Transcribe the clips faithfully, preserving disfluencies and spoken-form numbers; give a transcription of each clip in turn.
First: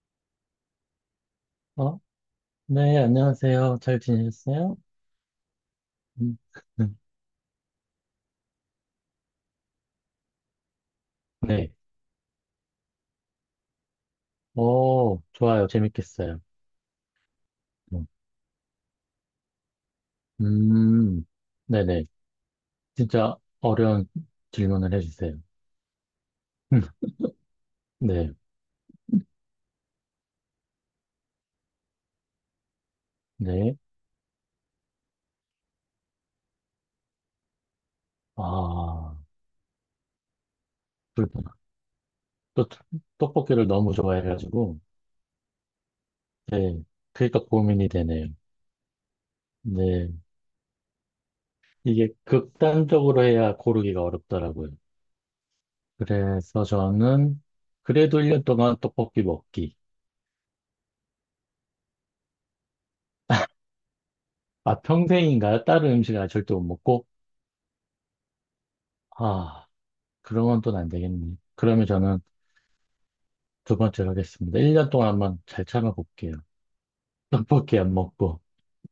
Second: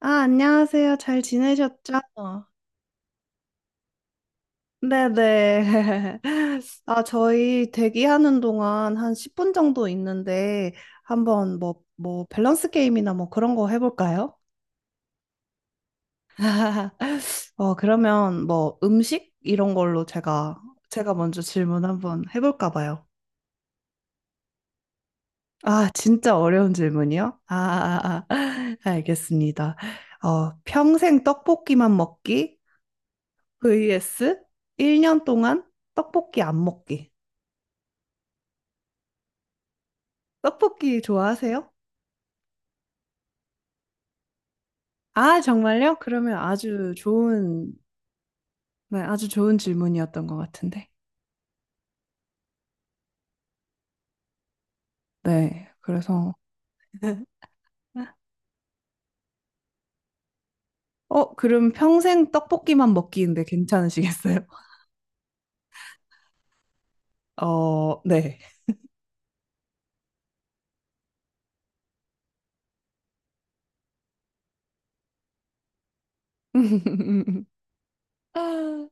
아, 안녕하세요. 잘 지내셨죠? 어? 네, 안녕하세요. 잘 지내셨어요? 네네. 음. 음. 아, 저희 대기하는 동안 한 십 분 정도 있는데, 한번 네. 뭐, 뭐, 밸런스 게임이나 뭐 그런 거 해볼까요? 오, 좋아요. 재밌겠어요. 어, 음. 그러면 뭐 음식? 이런 걸로 제가, 제가 음. 먼저 질문 네네. 한번 해볼까 봐요. 진짜 어려운 질문을 해주세요. 아, 진짜 어려운 질문이요? 아, 아, 아. 네, 알겠습니다. 어, 평생 떡볶이만 먹기 네. vs 일 년 동안 떡볶이 안 먹기. 아, 떡볶이 그렇구나. 좋아하세요? 또, 떡볶이를 너무 좋아해가지고, 아, 정말요? 그러면 네. 아주 그러니까 좋은, 고민이 되네요. 네, 아주 좋은 네. 질문이었던 것 같은데. 이게 극단적으로 해야 고르기가 어렵더라고요. 네, 그래서. 그래서 저는 그래도 일 년 동안 떡볶이 먹기. 어, 그럼 평생 떡볶이만 먹기인데 괜찮으시겠어요? 아, 평생인가요? 다른 음식 아예 절대 못 먹고? 어, 네. 아, 그러면 또 안 되겠네. 그러면 저는 두 번째로 하겠습니다. 일 년 동안 한번 잘 참아볼게요. 떡볶이 안 먹고.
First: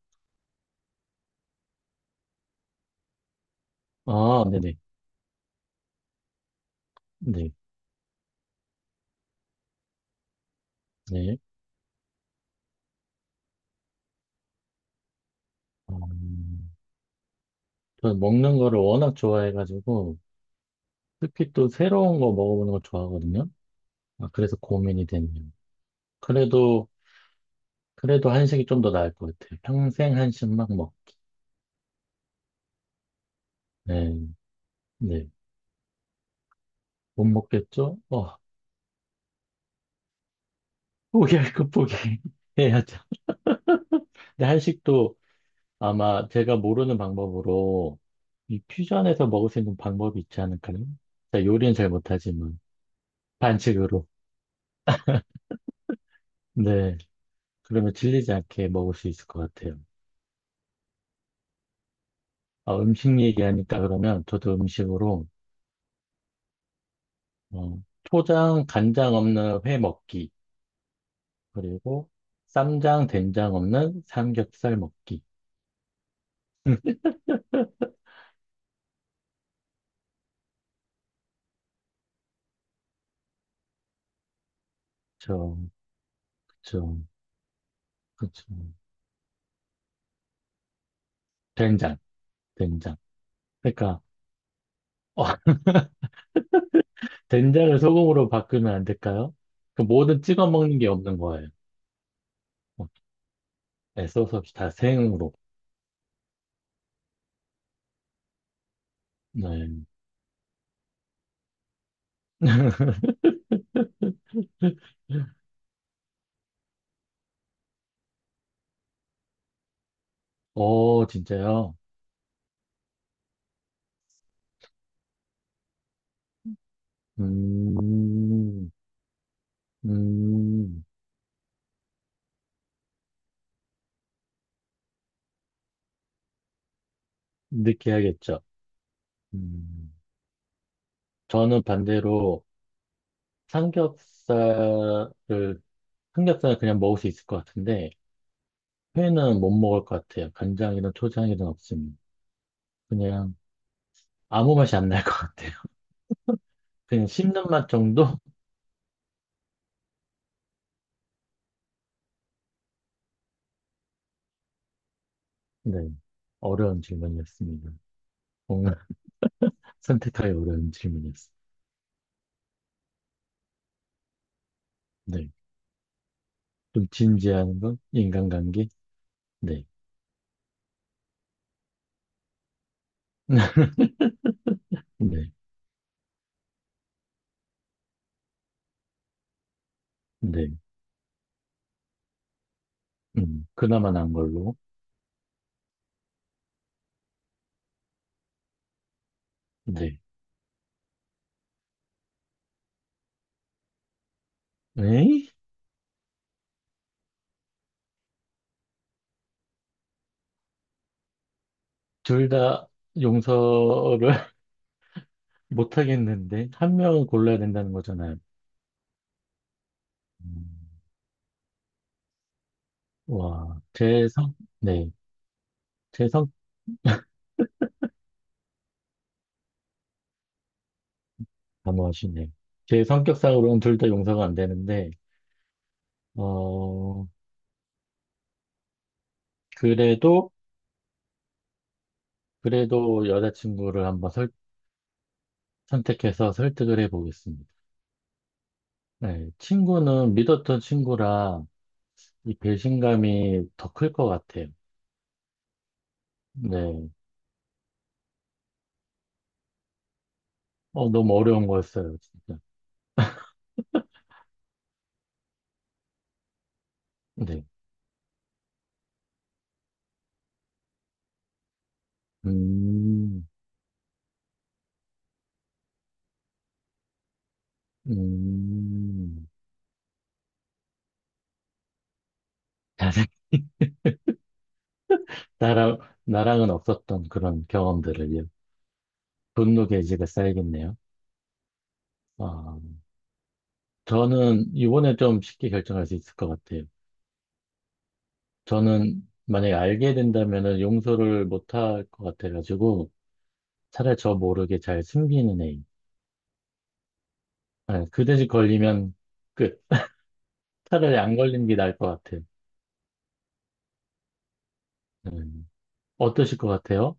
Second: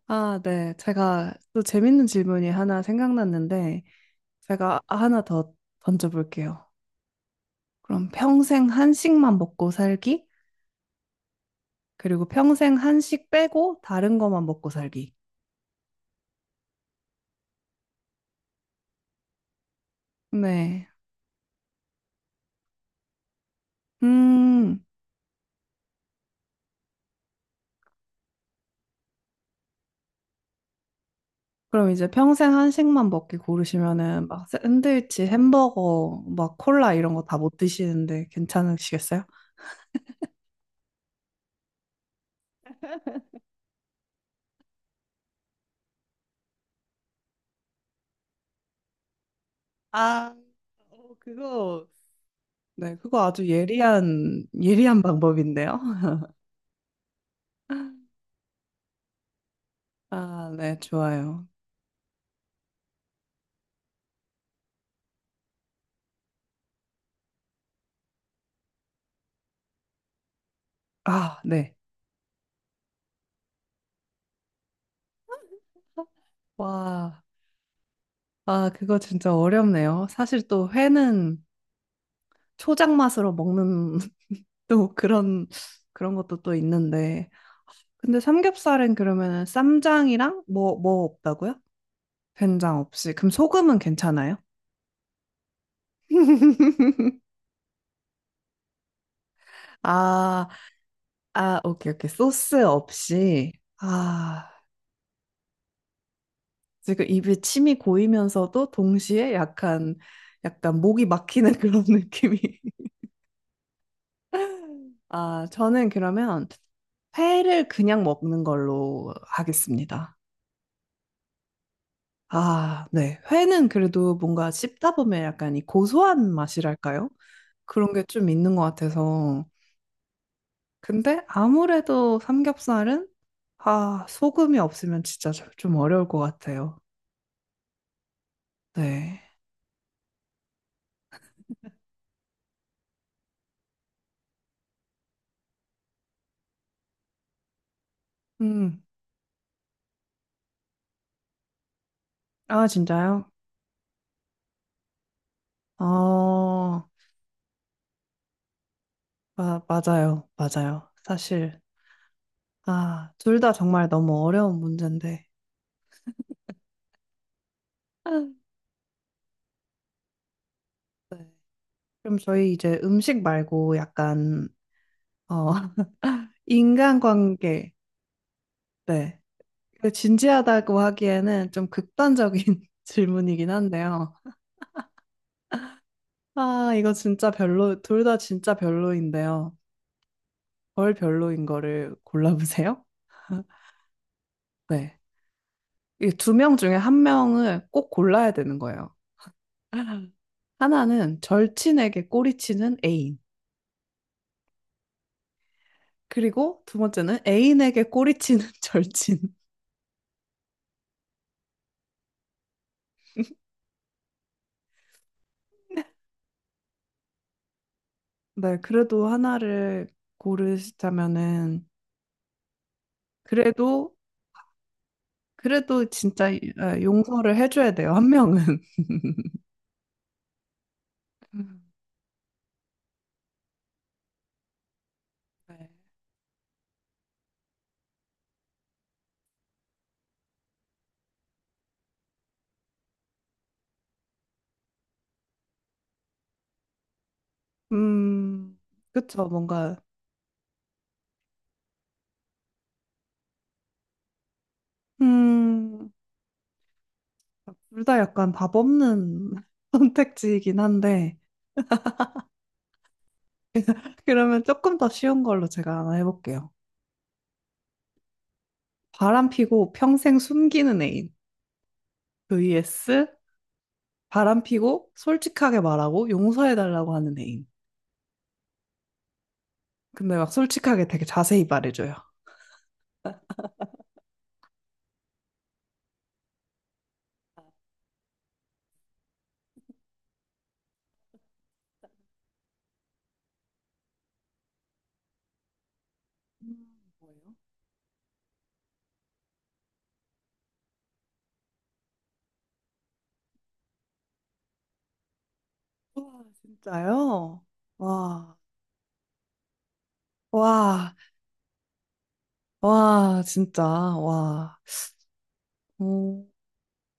아, 네. 제가 또 재밌는 질문이 하나 생각났는데, 아, 네, 네. 제가 하나 더 던져볼게요. 네, 그럼 평생 한식만 먹고 살기? 네. 그리고 평생 한식 빼고 다른 것만 먹고 살기. 음, 저는 먹는 거를 워낙 좋아해가지고, 네. 특히 또 새로운 거 먹어보는 거 좋아하거든요. 아, 그래서 음. 고민이 되네요. 그래도, 그래도 한식이 좀 더 나을 것 같아요. 평생 한식만 먹. 그럼 이제 평생 한식만 먹기 네, 고르시면은 막 샌드위치, 네. 햄버거, 막 콜라 이런 거 못 다 못 먹겠죠? 드시는데 어, 괜찮으시겠어요? 포기할 거 포기해야죠. 근데 한식도 아마 제가 모르는 방법으로 이 퓨전에서 먹을 수 있는 방법이 아, 있지 않을까요? 어, 자, 요리는 그거, 잘 못하지만 네, 그거 아주 반칙으로. 예리한, 예리한 방법인데요. 네. 그러면 질리지 않게 먹을 수 있을 것 같아요. 아, 네, 좋아요. 아, 음식 얘기하니까 그러면 저도 음식으로 어, 초장 간장 없는 회 먹기 아, 네. 그리고 쌈장 된장 없는 삼겹살 먹기. 와, 아, 그거 진짜 어렵네요. 사실 또 회는 초장 맛으로 먹는 또 그런, 그쵸, 그런 것도 또 그쵸, 있는데. 근데 그쵸. 삼겹살은 그러면은 쌈장이랑 뭐, 뭐 없다고요? 된장. 된장 된장. 없이. 그럼 소금은 그러니까 괜찮아요? 어, 된장을 소금으로 바꾸면 안 될까요? 그 뭐든 아, 찍어 먹는 게 없는 거예요. 아, 오케이, 오케이. 소스 어, 없이. 애써서 아, 없이 다 생으로. 지금 입에 침이 고이면서도 동시에 네. 약간, 약간 목이 막히는 그런 느낌이. 아, 저는 그러면 회를 그냥 먹는 걸로 하겠습니다. 어, 진짜요? 아, 네. 회는 그래도 뭔가 씹다 보면 약간 이 고소한 맛이랄까요? 그런 게 좀 있는 것 음, 같아서. 음, 근데 아무래도 삼겹살은 아, 소금이 없으면 진짜 저- 좀 어려울 것 같아요. 느끼하겠죠. 네. 음, 저는 반대로 삼겹살을, 삼겹살은 그냥 먹을 수 있을 것 같은데, 음. 회는 못 먹을 것 같아요. 간장이든 초장이든 없으면. 아, 진짜요? 그냥 아무 맛이 안 날 것 같아요. 어, 그냥 씹는 맛 정도? 아, 맞아요. 맞아요. 사실 아, 둘 다 정말 너무 어려운 문제인데. 네. 어려운 질문이었습니다. 아, 뭔가 선택하기 어려운 네. 질문이었어요. 그럼 저희 이제 음식 말고 약간 어, 좀 진지한 인간관계. 건 인간관계? 네. 네. 그 진지하다고 하기에는 좀 극단적인 질문이긴 한데요. 네. 아, 이거 진짜 별로, 둘 다 진짜 별로인데요. 네. 별 별로인 거를 골라보세요. 음, 그나마 난 걸로. 네. 이 두 명 중에 한 명을 꼭 골라야 되는 거예요. 네. 하나는 절친에게 꼬리치는 애인. 에이? 그리고 두 번째는 애인에게 꼬리치는 절친. 둘 다 용서를 못 하겠는데, 한 명을 골라야 된다는 거잖아요. 네, 그래도 하나를 음, 고르시자면은, 와, 그래도, 제 성, 네. 그래도 제 진짜 성, 아, 용서를 해줘야 돼요, 한 명은. 음, 단호하시네. 제 성격상으로는 둘 다 용서가 안 되는데, 네. 어, 그래도, 그래도 여자친구를 한번 설- 선택해서 설득을 해보겠습니다. 음, 그쵸, 네. 뭔가, 친구는 믿었던 친구라, 이 배신감이 더 클 것 같아요. 음, 네. 둘 다 약간 답 없는 선택지이긴 어, 너무 한데, 어려운 거였어요, 진짜. 그러면 조금 더 쉬운 걸로 제가 하나 해볼게요. 네. 바람 피고 평생 숨기는 애인. vs 음. 바람 피고 솔직하게 말하고 용서해달라고 하는 애인. 음. 근데 막 솔직하게 되게 자세히 말해줘요. 나랑, 나랑은 없었던 그런 경험들을요. 분노 게이지가 쌓이겠네요. 아, 저는 이번에 좀 쉽게 결정할 수 있을 것 같아요. 저는 만약에 알게 된다면은 용서를 못 할 것 같아가지고 차라리 저 모르게 잘 숨기는 애인. 와, 진짜요? 아, 그 대신 와, 걸리면 끝. 와, 차라리 안 걸리는 게 나을 것 같아요. 와, 진짜, 와. 네. 어떠실 것 같아요?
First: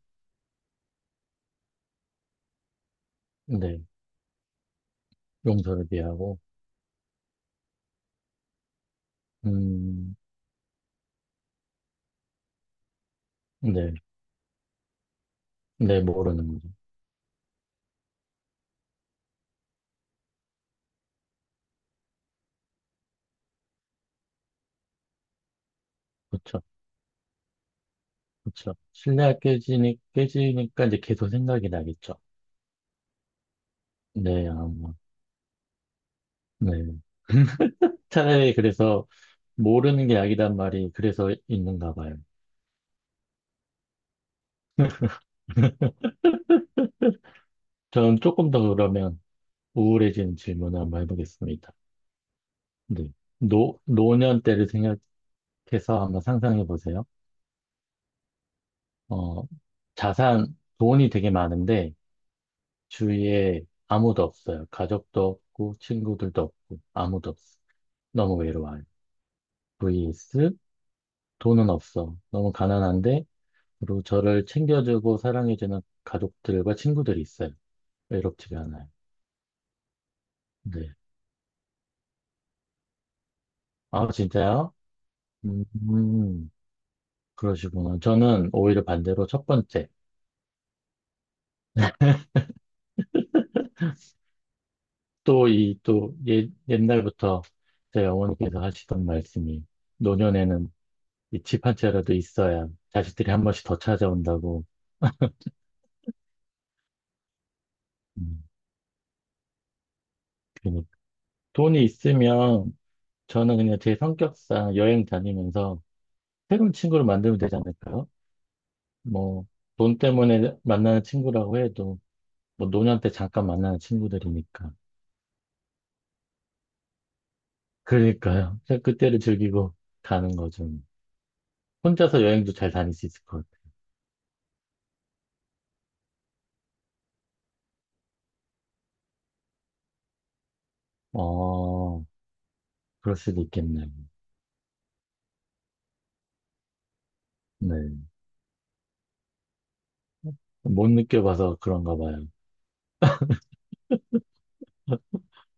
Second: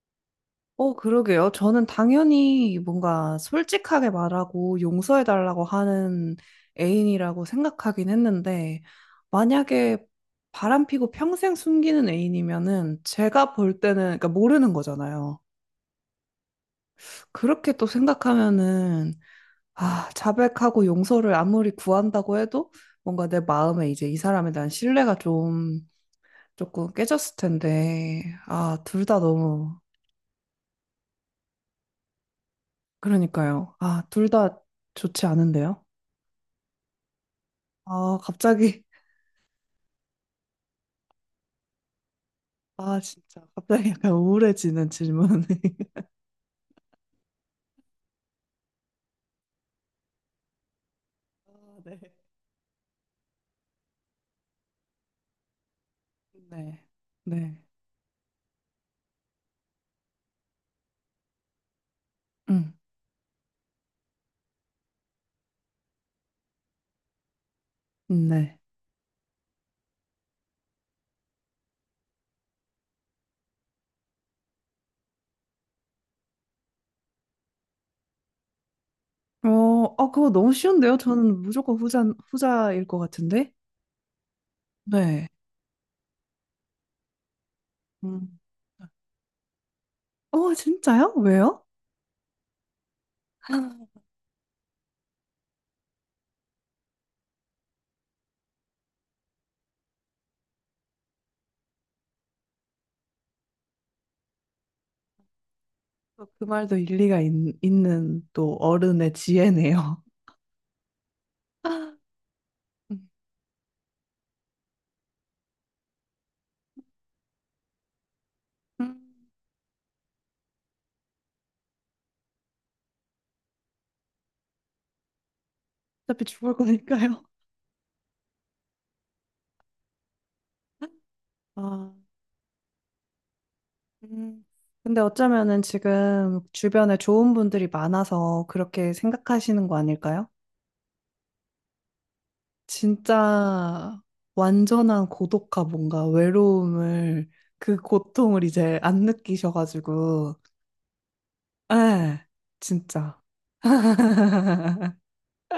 어, 그러게요. 저는 당연히 뭔가 네, 솔직하게 말하고 용서해달라고 용서를 하는 비하고, 애인이라고 생각하긴 했는데, 만약에 음, 바람피고 평생 숨기는 애인이면은 제가 볼 네, 때는, 그러니까 모르는 거잖아요. 네, 모르는 거죠. 그렇게 또 생각하면은, 아, 자백하고 용서를 아무리 구한다고 해도 뭔가 내 마음에 이제 이 사람에 대한 신뢰가 좀 그렇죠, 조금 깨졌을 텐데, 그렇죠. 아, 둘 다 신뢰가 너무, 깨지니, 깨지니까 이제 계속 생각이 나겠죠. 그러니까요. 아, 둘 네, 다 아마, 좋지 않은데요? 네. 아, 차라리 갑자기, 그래서 모르는 게 약이란 말이 그래서 있는가 봐요. 아, 진짜, 갑자기 약간 우울해지는 질문이. 저는 조금 더 그러면 우울해지는 질문을 한번 해보겠습니다. 아, 네. 네. 노, 노년 때를 생각해서 한번 상상해 네. 보세요. 네. 어, 자산, 돈이 되게 많은데, 음, 주위에 아무도 없어요. 가족도 없고, 친구들도 없고, 아무도 없어. 너무 네. 외로워요. vs 돈은 없어. 너무 가난한데, 그리고 저를 챙겨주고 사랑해주는 가족들과 친구들이 있어요. 외롭지가 않아요. 어, 어, 그거 너무 네. 쉬운데요? 저는 무조건 후자, 후자일 것 같은데? 아, 진짜요? 네. 음, 음, 그러시구나. 음. 저는 오히려 반대로 첫 번째. 어, 진짜요? 왜요? 또 이, 또 예, 옛날부터 제 어머니께서 하시던 말씀이 노년에는 이 집 한 채라도 있어야 자식들이 한 번씩 더 찾아온다고. 또 그 말도 일리가 있, 있는 음, 또 어른의 지혜네요. 괜히 돈이 있으면 저는 그냥 제 성격상 여행 다니면서 새로운 친구를 만들면 되지 않을까요? 음, 뭐, 돈 때문에 만나는 친구라고 해도 뭐 노년 때 잠깐 만나는 친구들이니까. 어차피 죽을 거니까요. 그러니까요. 그냥 그때를 즐기고 가는 거죠. 아. 혼자서 여행도 잘 다닐 수 있을 것 같아요. 음, 근데 어쩌면은 지금 주변에 좋은 분들이 많아서 그렇게 생각하시는 거 아닐까요? 어, 그럴 수도 있겠네요. 진짜 완전한 고독과 뭔가 외로움을 그 네. 고통을 이제 안 느끼셔가지고, 못 느껴봐서 그런가 봐요. 에, 진짜.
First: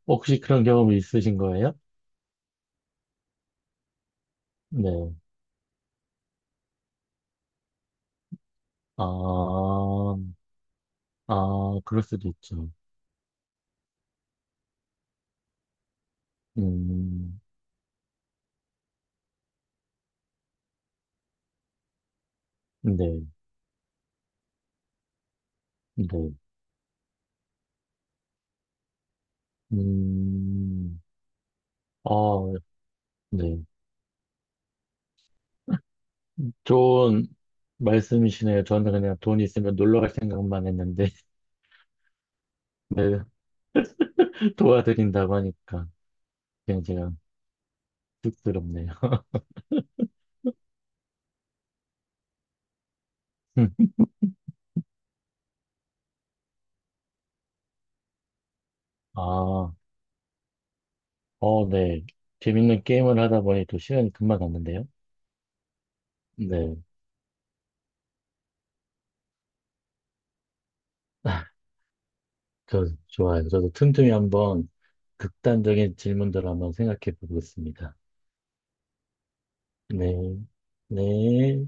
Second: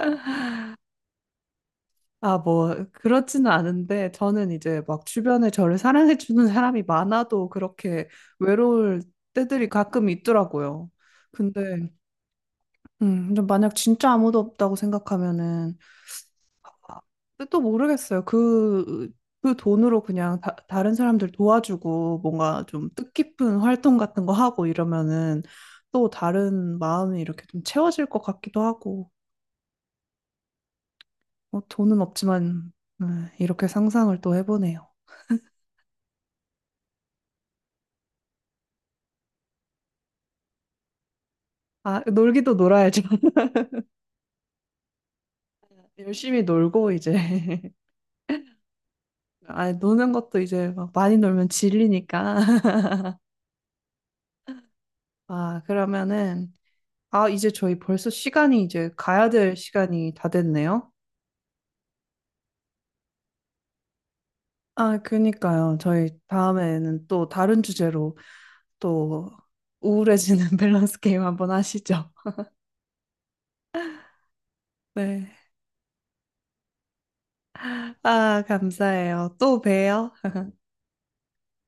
혹시 그런 경험이 있으신 거예요? 아, 뭐, 그렇지는 않은데, 저는 이제 막 네. 주변에 저를 사랑해주는 사람이 많아도 그렇게 외로울 때들이 아, 가끔 있더라고요. 아, 근데, 그럴 수도 있죠. 음, 근데 만약 진짜 아무도 없다고 생각하면은, 음. 근데 또 모르겠어요. 그, 그 돈으로 그냥 다, 다른 사람들 도와주고 뭔가 좀 네. 뜻깊은 활동 같은 거 하고 이러면은 네. 또 다른 마음이 이렇게 좀 채워질 것 같기도 하고, 음. 뭐 돈은 아, 없지만, 음, 네. 이렇게 상상을 또 해보네요. 좋은 말씀이시네요. 저는 그냥 돈 있으면 놀러 갈 생각만 했는데, 아, 놀기도 놀아야죠. 네, 도와드린다고 하니까 열심히 그냥 놀고 제가 이제. 쑥스럽네요. 아, 노는 것도 이제 막 많이 놀면 질리니까. 아, 그러면은, 아, 이제 저희 벌써 시간이 이제 가야 될 아, 시간이 다 됐네요. 어, 네. 재밌는 게임을 하다 보니 또 시간이 금방 갔는데요. 아, 그니까요. 저희 네. 다음에는 또 다른 주제로 또 우울해지는 밸런스 게임 아, 한번 하시죠. 저, 좋아요. 저도 틈틈이 한번 네. 극단적인 질문들을 한번 생각해 보겠습니다. 아, 감사해요. 또 봬요. 네. 네.